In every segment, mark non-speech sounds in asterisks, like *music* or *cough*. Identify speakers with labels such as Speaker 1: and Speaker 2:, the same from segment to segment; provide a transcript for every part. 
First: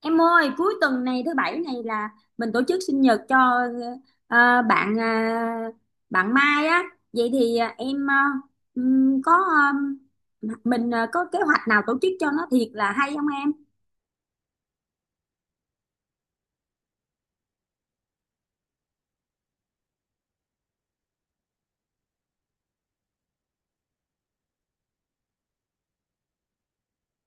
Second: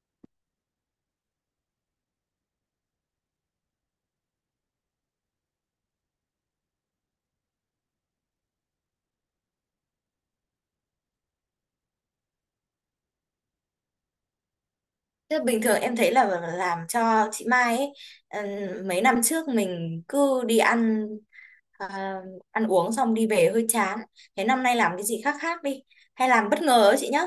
Speaker 1: Em ơi, cuối tuần này thứ bảy này là mình tổ chức sinh nhật cho ờ, bạn ờ, bạn Mai á. Vậy thì ừm, có ờ, mình có kế hoạch nào tổ chức cho nó thiệt là hay không em?
Speaker 2: Thế bình thường em thấy là làm cho chị Mai ấy, mấy năm trước mình cứ đi ăn ờ, ăn uống xong đi về hơi chán. Thế năm nay làm cái gì khác khác đi, hay làm bất ngờ ấy chị nhá.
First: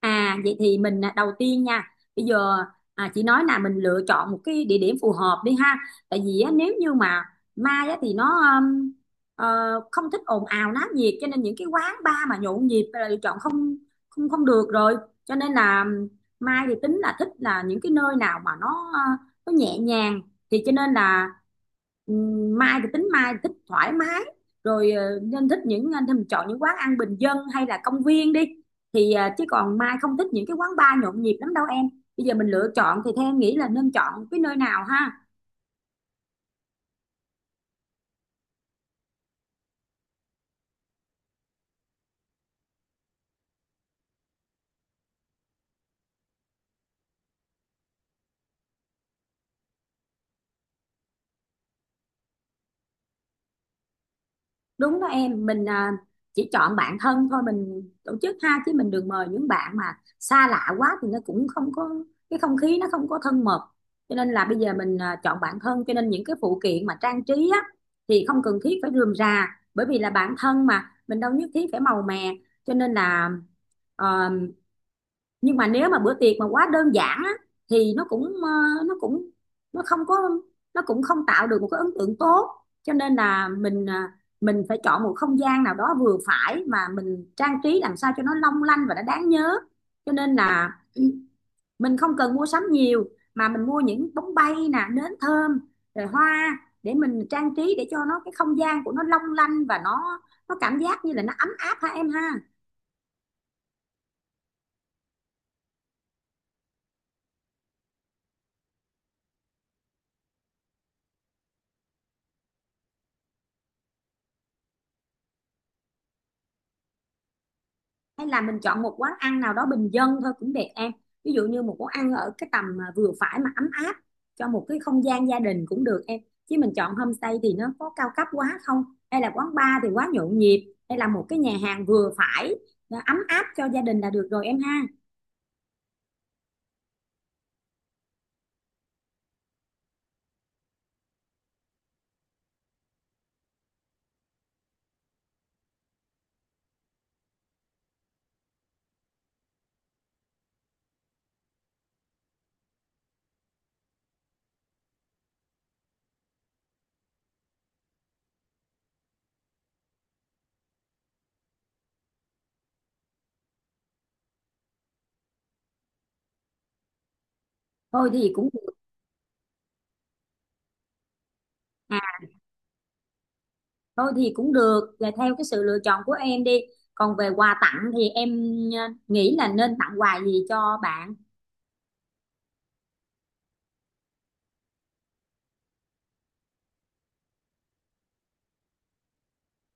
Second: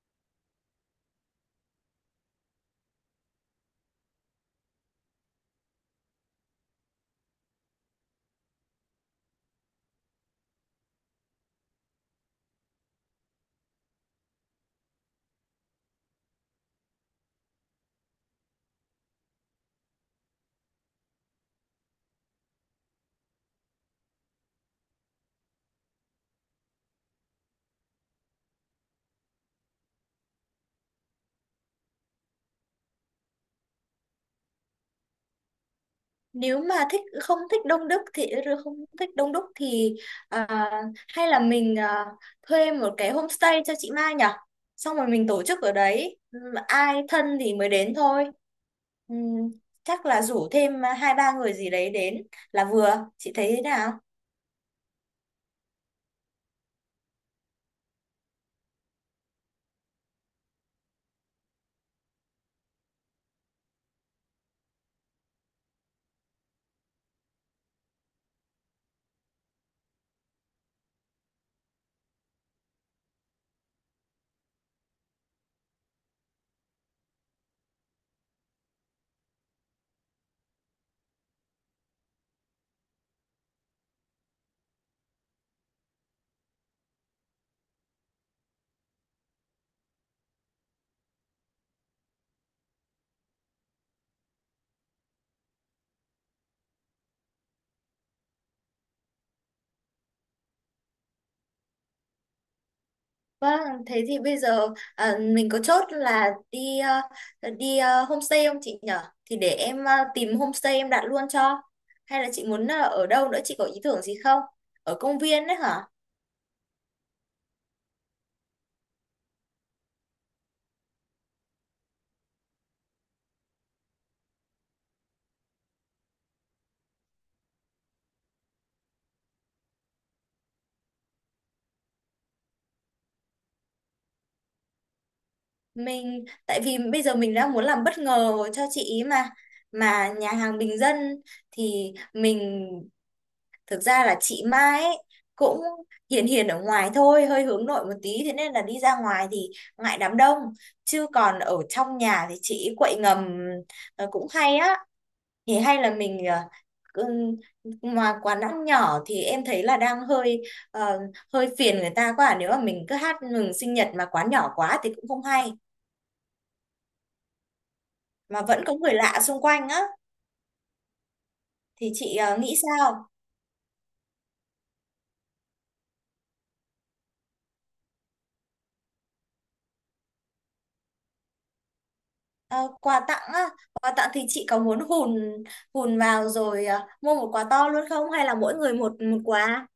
Speaker 1: À vậy thì mình đầu tiên nha, bây giờ chị nói là mình lựa chọn một cái địa điểm phù hợp đi ha, tại vì á, nếu như mà mai á, thì nó um, ờ, không thích ồn ào náo nhiệt, cho nên những cái quán bar mà nhộn nhịp là lựa chọn không không không được rồi. Cho nên là mai thì tính là thích là những cái nơi nào mà nó nhẹ nhàng. Thì cho nên là mai thì thích thoải mái, rồi nên mình chọn những quán ăn bình dân hay là công viên đi, thì chứ còn Mai không thích những cái quán bar nhộn nhịp lắm đâu em. Bây giờ mình lựa chọn thì theo em nghĩ là nên chọn cái nơi nào ha?
Speaker 2: Nếu mà thích không thích đông đúc thì không thích đông đúc thì, ờ, hay là mình thuê một cái homestay cho chị Mai nhở? Xong rồi mình tổ chức ở đấy. Ai thân thì mới đến thôi. Ừm, Chắc là rủ thêm hai ba người gì đấy đến là vừa. Chị thấy thế nào?
Speaker 1: Đúng đó em, mình chỉ chọn bạn thân thôi mình tổ chức ha, chứ mình đừng mời những bạn mà xa lạ quá thì nó cũng không có cái không khí, nó không có thân mật. Cho nên là bây giờ mình chọn bạn thân, cho nên những cái phụ kiện mà trang trí á thì không cần thiết phải rườm rà, bởi vì là bạn thân mà mình đâu nhất thiết phải màu mè. Cho nên là ờ, nhưng mà nếu mà bữa tiệc mà quá đơn giản á, thì nó cũng ờ, nó cũng nó không có nó cũng không tạo được một cái ấn tượng tốt. Cho nên là mình mình phải chọn một không gian nào đó vừa phải mà mình trang trí làm sao cho nó long lanh và nó đáng nhớ. Cho nên là *clears throat* mình không cần mua sắm nhiều, mà mình mua những bóng bay nè, nến thơm rồi hoa để mình trang trí, để cho nó cái không gian của nó long lanh và nó cảm giác như là nó ấm áp ha em ha.
Speaker 2: Vâng, thế thì bây giờ mình có chốt là đi homestay không chị nhở? Thì để em tìm homestay em đặt luôn cho. Hay là chị muốn ở đâu nữa, chị có ý tưởng gì không? Ở công viên đấy hả?
Speaker 1: Hay là mình chọn một quán ăn nào đó bình dân thôi cũng đẹp em, ví dụ như một quán ăn ở cái tầm mà vừa phải mà ấm áp, cho một cái không gian gia đình cũng được em. Chứ mình chọn homestay thì nó có cao cấp quá không, hay là quán bar thì quá nhộn nhịp, hay là một cái nhà hàng vừa phải nó ấm áp cho gia đình là được rồi em ha.
Speaker 2: Mình tại vì bây giờ mình đã muốn làm bất ngờ cho chị ý mà nhà hàng bình dân thì mình— thực ra là chị Mai ấy, cũng hiền hiền ở ngoài thôi, hơi hướng nội một tí, thế nên là đi ra ngoài thì ngại đám đông, chứ còn ở trong nhà thì chị quậy ngầm, cũng hay á. Thì hay là mình cứ- mà quán ăn nhỏ thì em thấy là đang ờ, hơi phiền người ta quá. À. Nếu mà mình cứ hát mừng sinh nhật mà quán nhỏ quá thì cũng không hay,
Speaker 1: thôi thì
Speaker 2: mà
Speaker 1: cũng
Speaker 2: vẫn
Speaker 1: được
Speaker 2: có người lạ xung quanh á, thì
Speaker 1: à
Speaker 2: chị nghĩ sao?
Speaker 1: Thôi thì cũng được, là theo cái sự lựa chọn của em đi. Còn về quà tặng thì em nghĩ là nên tặng quà gì cho bạn?
Speaker 2: Ờ, quà tặng á, quà tặng thì chị có muốn hùn hùn vào rồi, mua một quà to luôn, không hay là mỗi người một một quà?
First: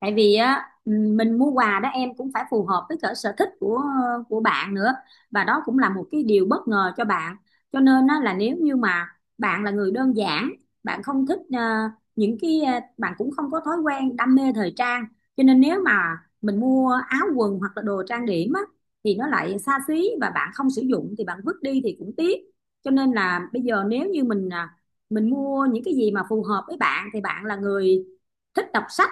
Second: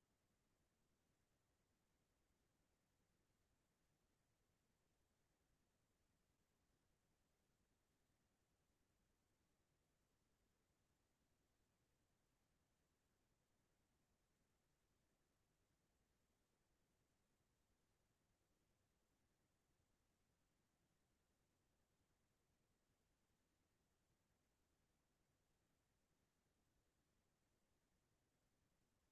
Speaker 1: Tại vì á, mình mua quà đó em cũng phải phù hợp với cả sở thích của bạn nữa, và đó cũng là một cái điều bất ngờ cho bạn. Cho nên á là nếu như mà bạn là người đơn giản, bạn không thích bạn cũng không có thói quen đam mê thời trang, cho nên nếu mà mình mua áo quần hoặc là đồ trang điểm á thì nó lại xa xí và bạn không sử dụng thì bạn vứt đi thì cũng tiếc. Cho nên là bây giờ nếu như mình mình mua những cái gì mà phù hợp với bạn, thì bạn là người thích đọc sách,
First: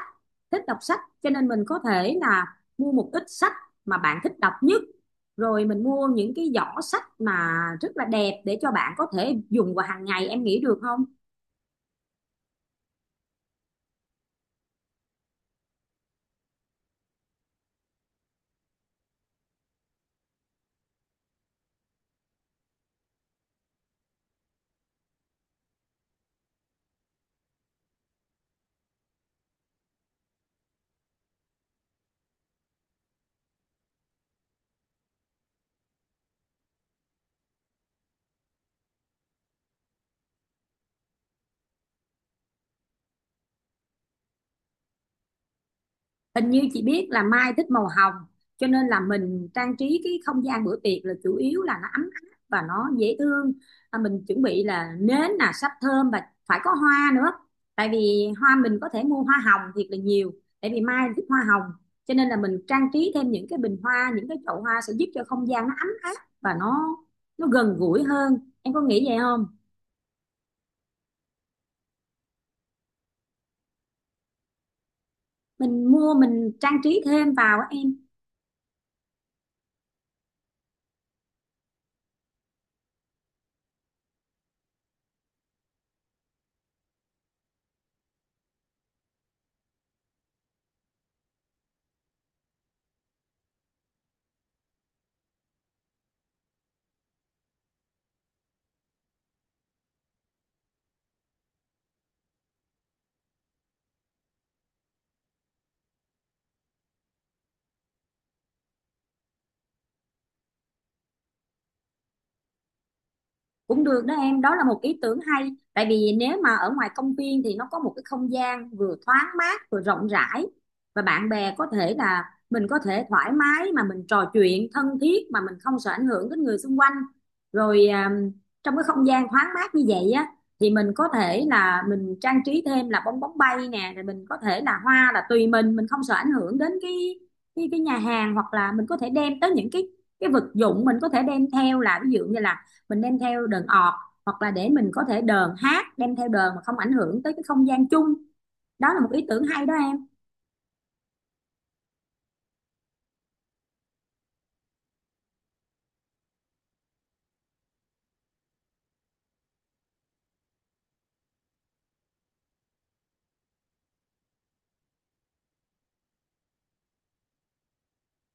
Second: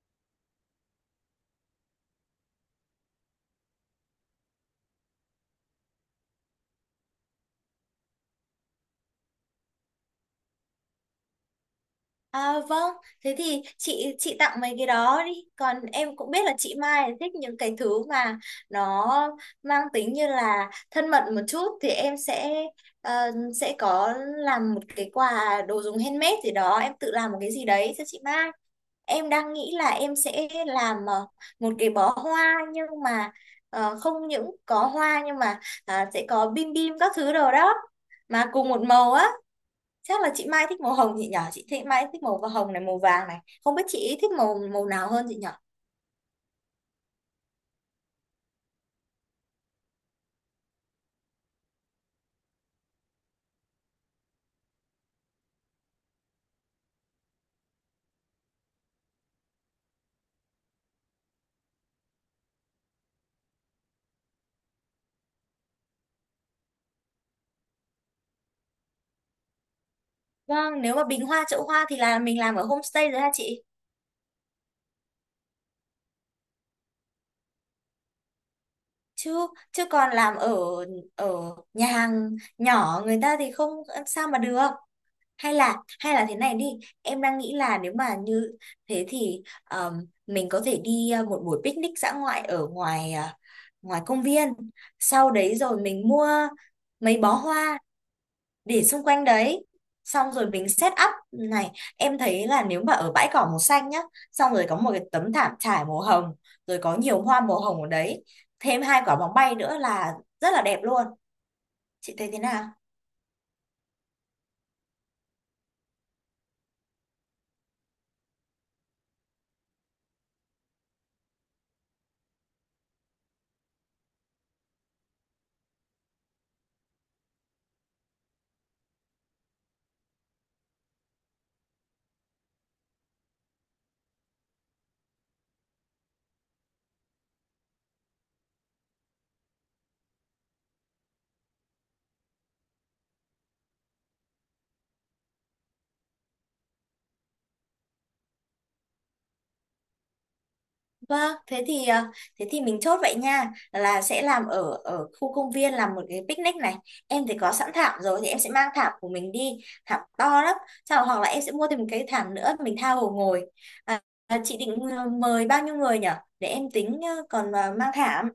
Speaker 1: thích đọc sách, cho nên mình có thể là mua một ít sách mà bạn thích đọc nhất, rồi mình mua những cái giỏ sách mà rất là đẹp để cho bạn có thể dùng vào hàng ngày, em nghĩ được không?
Speaker 2: À, vâng, thế thì chị tặng mấy cái đó đi. Còn em cũng biết là chị Mai thích những cái thứ mà nó mang tính như là thân mật một chút, thì em sẽ ờ, sẽ có làm một cái quà đồ dùng handmade gì đó, em tự làm một cái gì đấy cho chị Mai. Em đang nghĩ là em sẽ làm một cái bó hoa, nhưng mà không những có hoa nhưng mà, sẽ có bim bim các thứ đồ đó mà cùng một màu á. Chắc là chị Mai thích màu hồng chị nhỏ, chị thích Mai thích màu và hồng này, màu vàng này, không biết chị thích màu màu nào hơn chị nhỏ.
Speaker 1: Hình như chị biết là Mai thích màu hồng, cho nên là mình trang trí cái không gian bữa tiệc là chủ yếu là nó ấm áp và nó dễ thương. Mình chuẩn bị là nến, là sáp thơm, và phải có hoa nữa, tại vì hoa mình có thể mua hoa hồng thiệt là nhiều, tại vì Mai thích hoa hồng. Cho nên là mình trang trí thêm những cái bình hoa, những cái chậu hoa, sẽ giúp cho không gian nó ấm áp và nó gần gũi hơn, em có nghĩ vậy không?
Speaker 2: Vâng, nếu mà bình hoa chậu hoa thì là mình làm ở homestay rồi ha chị,
Speaker 1: Mình mua, mình trang trí thêm vào á em.
Speaker 2: chứ chứ còn làm ở ở nhà hàng nhỏ người ta thì không sao mà được. Hay là thế này đi, em đang nghĩ là nếu mà như thế thì, um, mình có thể đi một buổi picnic dã ngoại ở ngoài, ngoài công viên, sau đấy rồi mình mua mấy bó hoa để xung quanh đấy, xong rồi mình set up này. Em thấy là nếu mà ở bãi cỏ màu xanh nhá, xong rồi có một cái tấm thảm trải màu hồng, rồi có nhiều hoa màu hồng ở đấy, thêm hai quả bóng bay nữa là rất là đẹp luôn. Chị thấy thế nào?
Speaker 1: Cũng được đó em, đó là một ý tưởng hay, tại vì nếu mà ở ngoài công viên thì nó có một cái không gian vừa thoáng mát vừa rộng rãi, và bạn bè có thể là mình có thể thoải mái mà mình trò chuyện thân thiết, mà mình không sợ ảnh hưởng đến người xung quanh. Rồi trong cái không gian thoáng mát như vậy á thì mình có thể là mình trang trí thêm là bong bóng bay nè, rồi mình có thể là hoa là tùy mình không sợ ảnh hưởng đến cái nhà hàng, hoặc là mình có thể đem tới những cái vật dụng mình có thể đem theo, là ví dụ như là mình đem theo đờn ọt, hoặc là để mình có thể đờn hát, đem theo đờn mà không ảnh hưởng tới cái không gian chung. Đó là một ý tưởng hay đó em.
Speaker 2: Vâng, thế thì thế thì mình chốt vậy nha, là sẽ làm ở ở khu công viên, làm một cái picnic này. Em thì có sẵn thảm rồi thì em sẽ mang thảm của mình đi, thảm to lắm, sau hoặc là em sẽ mua thêm một cái thảm nữa mình tha hồ ngồi. à, chị định mời bao nhiêu người nhở, để em tính còn mang thảm.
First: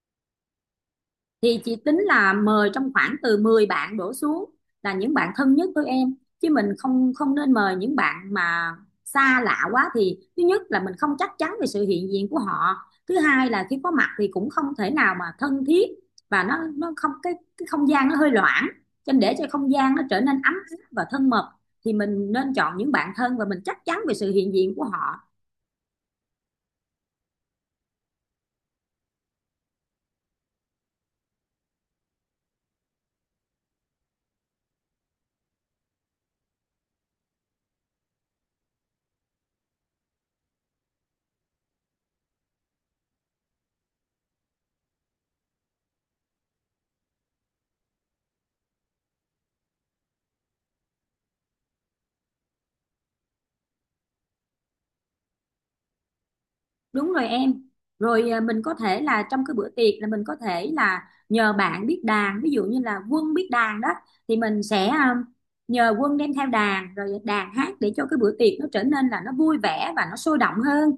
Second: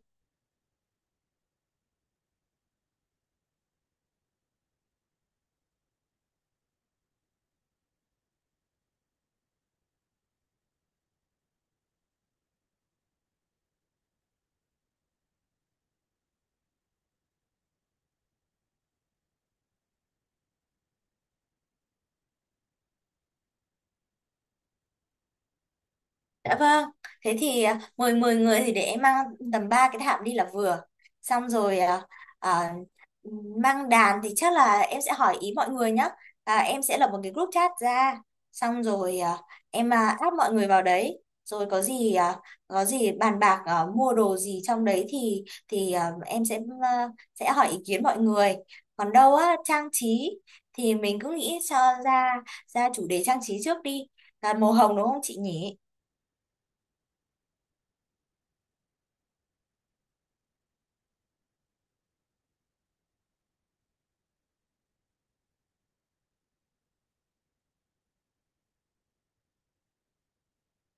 Speaker 1: Thì chị tính là mời trong khoảng từ 10 bạn đổ xuống, là những bạn thân nhất với em, chứ mình không không nên mời những bạn mà xa lạ quá, thì thứ nhất là mình không chắc chắn về sự hiện diện của họ, thứ hai là khi có mặt thì cũng không thể nào mà thân thiết, và nó không cái, cái không gian nó hơi loãng. Cho nên để cho không gian nó trở nên ấm áp và thân mật, thì mình nên chọn những bạn thân và mình chắc chắn về sự hiện diện của họ.
Speaker 2: Dạ vâng, thế thì mời 10 người thì để em mang tầm 3 cái thảm đi là vừa. Xong rồi, à, mang đàn thì chắc là em sẽ hỏi ý mọi người nhé. À, em sẽ lập một cái group chat ra. Xong rồi em add mọi người vào đấy. Rồi có gì có gì bàn bạc mua đồ gì trong đấy thì thì em sẽ sẽ hỏi ý kiến mọi người. Còn đâu á, trang trí thì mình cứ nghĩ cho ra ra chủ đề trang trí trước đi. Là màu hồng đúng không chị nhỉ?
Speaker 1: Đúng rồi em. Rồi mình có thể là trong cái bữa tiệc là mình có thể là nhờ bạn biết đàn, ví dụ như là Quân biết đàn đó, thì mình sẽ nhờ Quân đem theo đàn rồi đàn hát, để cho cái bữa tiệc nó trở nên là nó vui vẻ và nó sôi động hơn.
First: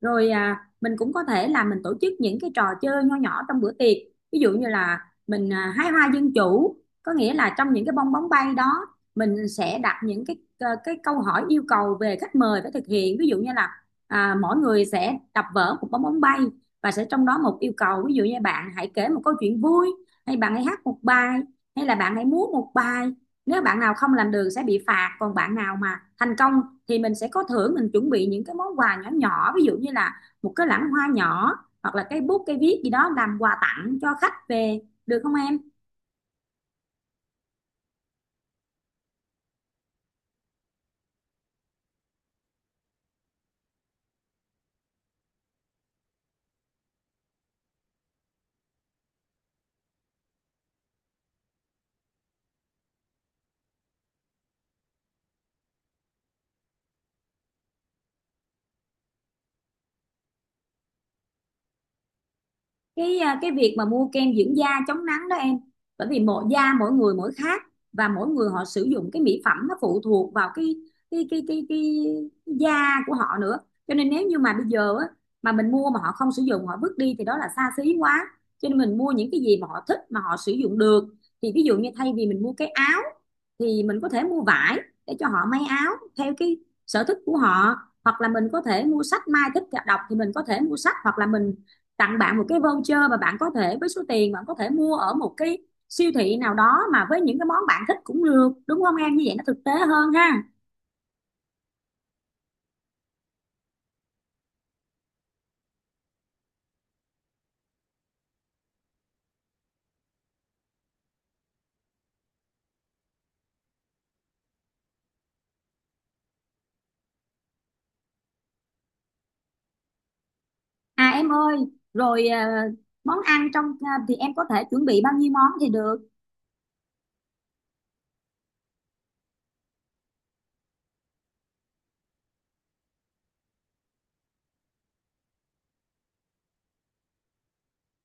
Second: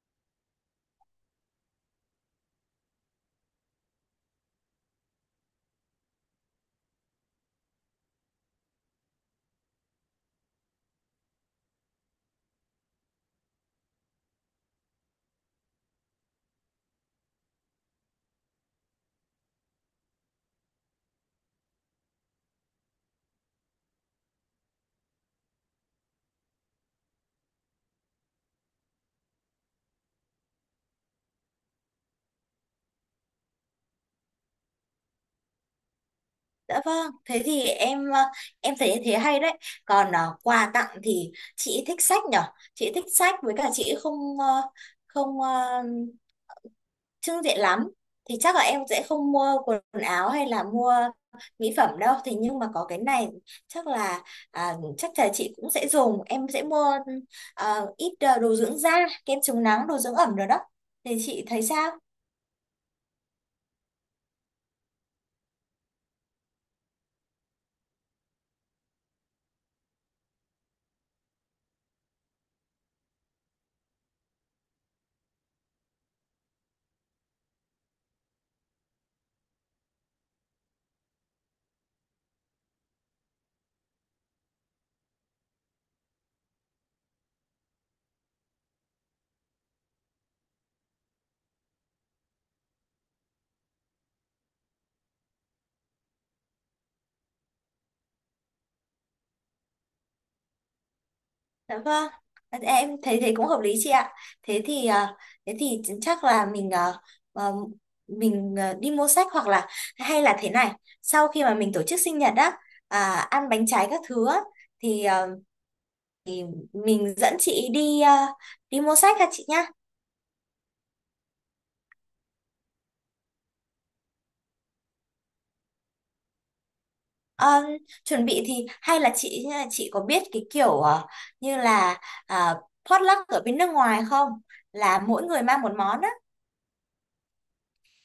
Speaker 1: Rồi mình cũng có thể là mình tổ chức những cái trò chơi nho nhỏ trong bữa tiệc, ví dụ như là mình hái hoa dân chủ, có nghĩa là trong những cái bong bóng bay đó mình sẽ đặt những cái câu hỏi yêu cầu về khách mời phải thực hiện. Ví dụ như là mỗi người sẽ đập vỡ một bong bóng bay, và sẽ trong đó một yêu cầu, ví dụ như bạn hãy kể một câu chuyện vui, hay bạn hãy hát một bài, hay là bạn hãy múa một bài. Nếu bạn nào không làm được sẽ bị phạt, còn bạn nào mà thành công thì mình sẽ có thưởng, mình chuẩn bị những cái món quà nhỏ nhỏ, ví dụ như là một cái lẵng hoa nhỏ, hoặc là cái bút cái viết gì đó làm quà tặng cho khách về, được không em?
Speaker 2: Dạ vâng, thế thì em thấy thế hay đấy. Còn ờ, quà tặng thì chị thích sách nhở? Chị thích sách với cả chị không trưng diện lắm. Thì chắc là em sẽ không mua quần áo hay là mua mỹ phẩm đâu. Thì nhưng mà có cái này chắc là, chắc là chị cũng sẽ dùng. Em sẽ mua ít đồ dưỡng da, kem chống nắng, đồ dưỡng ẩm rồi đó. Thì chị thấy sao?
Speaker 1: Cái việc mà mua kem dưỡng da chống nắng đó em, bởi vì mỗi da mỗi người mỗi khác, và mỗi người họ sử dụng cái mỹ phẩm nó phụ thuộc vào cái da của họ nữa. Cho nên nếu như mà bây giờ á, mà mình mua mà họ không sử dụng họ vứt đi thì đó là xa xí quá. Cho nên mình mua những cái gì mà họ thích mà họ sử dụng được, thì ví dụ như thay vì mình mua cái áo thì mình có thể mua vải để cho họ may áo theo cái sở thích của họ, hoặc là mình có thể mua sách, Mai thích đọc thì mình có thể mua sách, hoặc là mình tặng bạn một cái voucher mà bạn có thể với số tiền bạn có thể mua ở một cái siêu thị nào đó, mà với những cái món bạn thích cũng được, đúng không em? Như vậy nó thực tế hơn ha.
Speaker 2: Dạ vâng, em thấy thế cũng hợp lý chị ạ. Thế thì thế thì chắc là à, mình đi mua sách, hoặc là hay là thế này, sau khi mà mình tổ chức sinh nhật á, ăn bánh trái các thứ á, thì mình dẫn chị đi, đi mua sách ha chị nhá.
Speaker 1: À em ơi, rồi món ăn trong thì em có thể chuẩn bị bao nhiêu món thì được?
Speaker 2: Ờ, chuẩn bị thì hay là chị có biết cái kiểu như là, à, potluck ở bên nước ngoài không? Là mỗi người mang một món á.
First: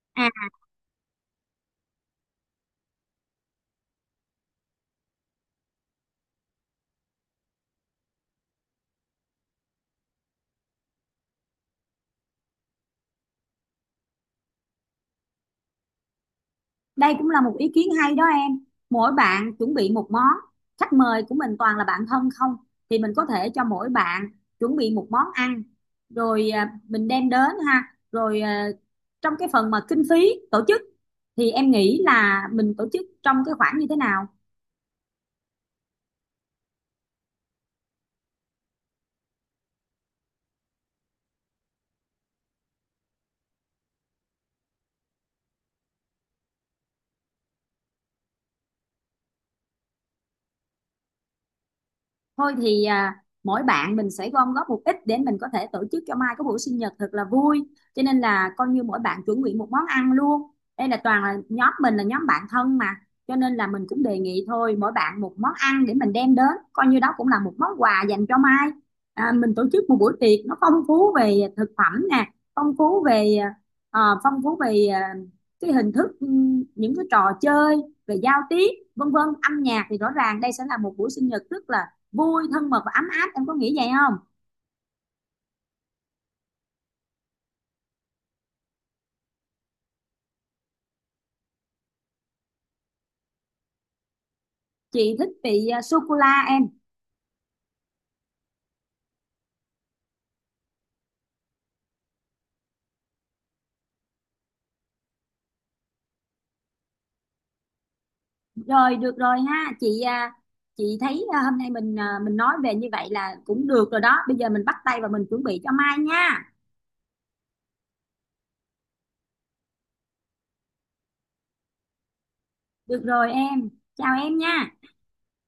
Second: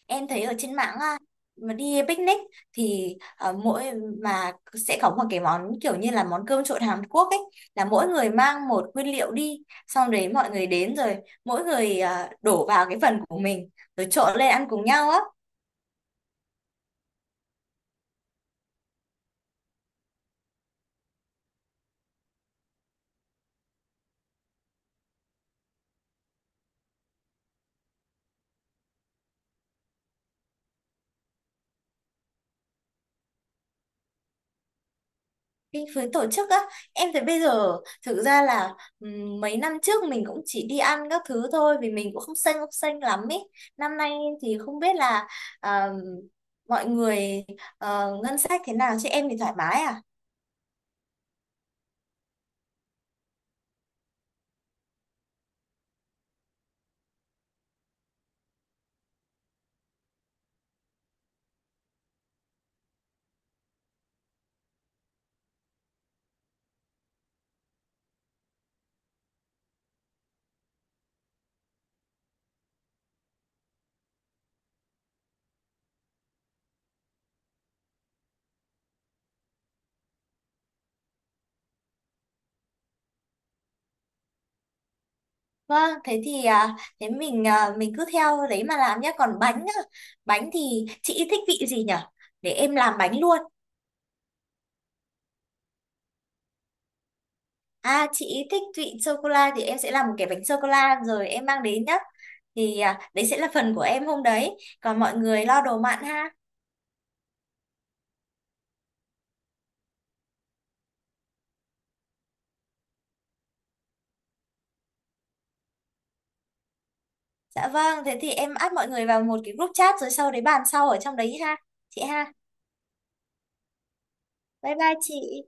Speaker 2: Em thấy
Speaker 1: À,
Speaker 2: ở trên mạng á, mà đi picnic thì ờ, mỗi mà sẽ có một cái món kiểu như là món cơm trộn Hàn Quốc ấy, là mỗi người mang một nguyên liệu đi, xong đấy mọi người đến rồi mỗi người đổ vào cái phần của mình rồi trộn lên ăn cùng nhau á.
Speaker 1: đây cũng là một ý kiến hay đó em. Mỗi bạn chuẩn bị một món, khách mời của mình toàn là bạn thân không, thì mình có thể cho mỗi bạn chuẩn bị một món ăn, rồi mình đem đến ha. Rồi trong cái phần mà kinh phí tổ chức, thì em nghĩ là mình tổ chức trong cái khoản như thế nào?
Speaker 2: Cái phía tổ chức á, em thấy bây giờ thực ra là mấy năm trước mình cũng chỉ đi ăn các thứ thôi vì mình cũng không xanh lắm ấy. Năm nay thì không biết là ờ, mọi người ngân sách thế nào, chứ em thì thoải mái à.
Speaker 1: Thôi thì mỗi bạn mình sẽ gom góp một ít để mình có thể tổ chức cho Mai có buổi sinh nhật thật là vui, cho nên là coi như mỗi bạn chuẩn bị một món ăn luôn. Đây là toàn là nhóm mình, là nhóm bạn thân mà, cho nên là mình cũng đề nghị thôi mỗi bạn một món ăn để mình đem đến, coi như đó cũng là một món quà dành cho Mai. Mình tổ chức một buổi tiệc nó phong phú về thực phẩm nè, phong phú về ờ, phong phú về ờ, cái hình thức, những cái trò chơi, về giao tiếp, vân vân, âm nhạc, thì rõ ràng đây sẽ là một buổi sinh nhật rất là vui, thân mật và ấm áp, em có nghĩ vậy không?
Speaker 2: Vâng, thế thì thế mình cứ theo đấy mà làm nhé. Còn bánh á, bánh thì chị thích vị gì nhở? Để em làm bánh luôn.
Speaker 1: Chị thích vị sô cô la em.
Speaker 2: À, chị thích vị sô cô la thì em sẽ làm một cái bánh sô cô la rồi em mang đến nhá. Thì à, đấy sẽ là phần của em hôm đấy. Còn mọi người lo đồ mặn ha.
Speaker 1: Rồi được rồi ha chị à, chị thấy hôm nay mình mình nói về như vậy là cũng được rồi đó, bây giờ mình bắt tay và mình chuẩn bị cho mai nha.
Speaker 2: Dạ vâng, thế thì em add mọi người vào một cái group chat rồi sau đấy bàn sau ở trong đấy ha chị ha.
Speaker 1: Được rồi em, chào em nha.
Speaker 2: Bye bye chị.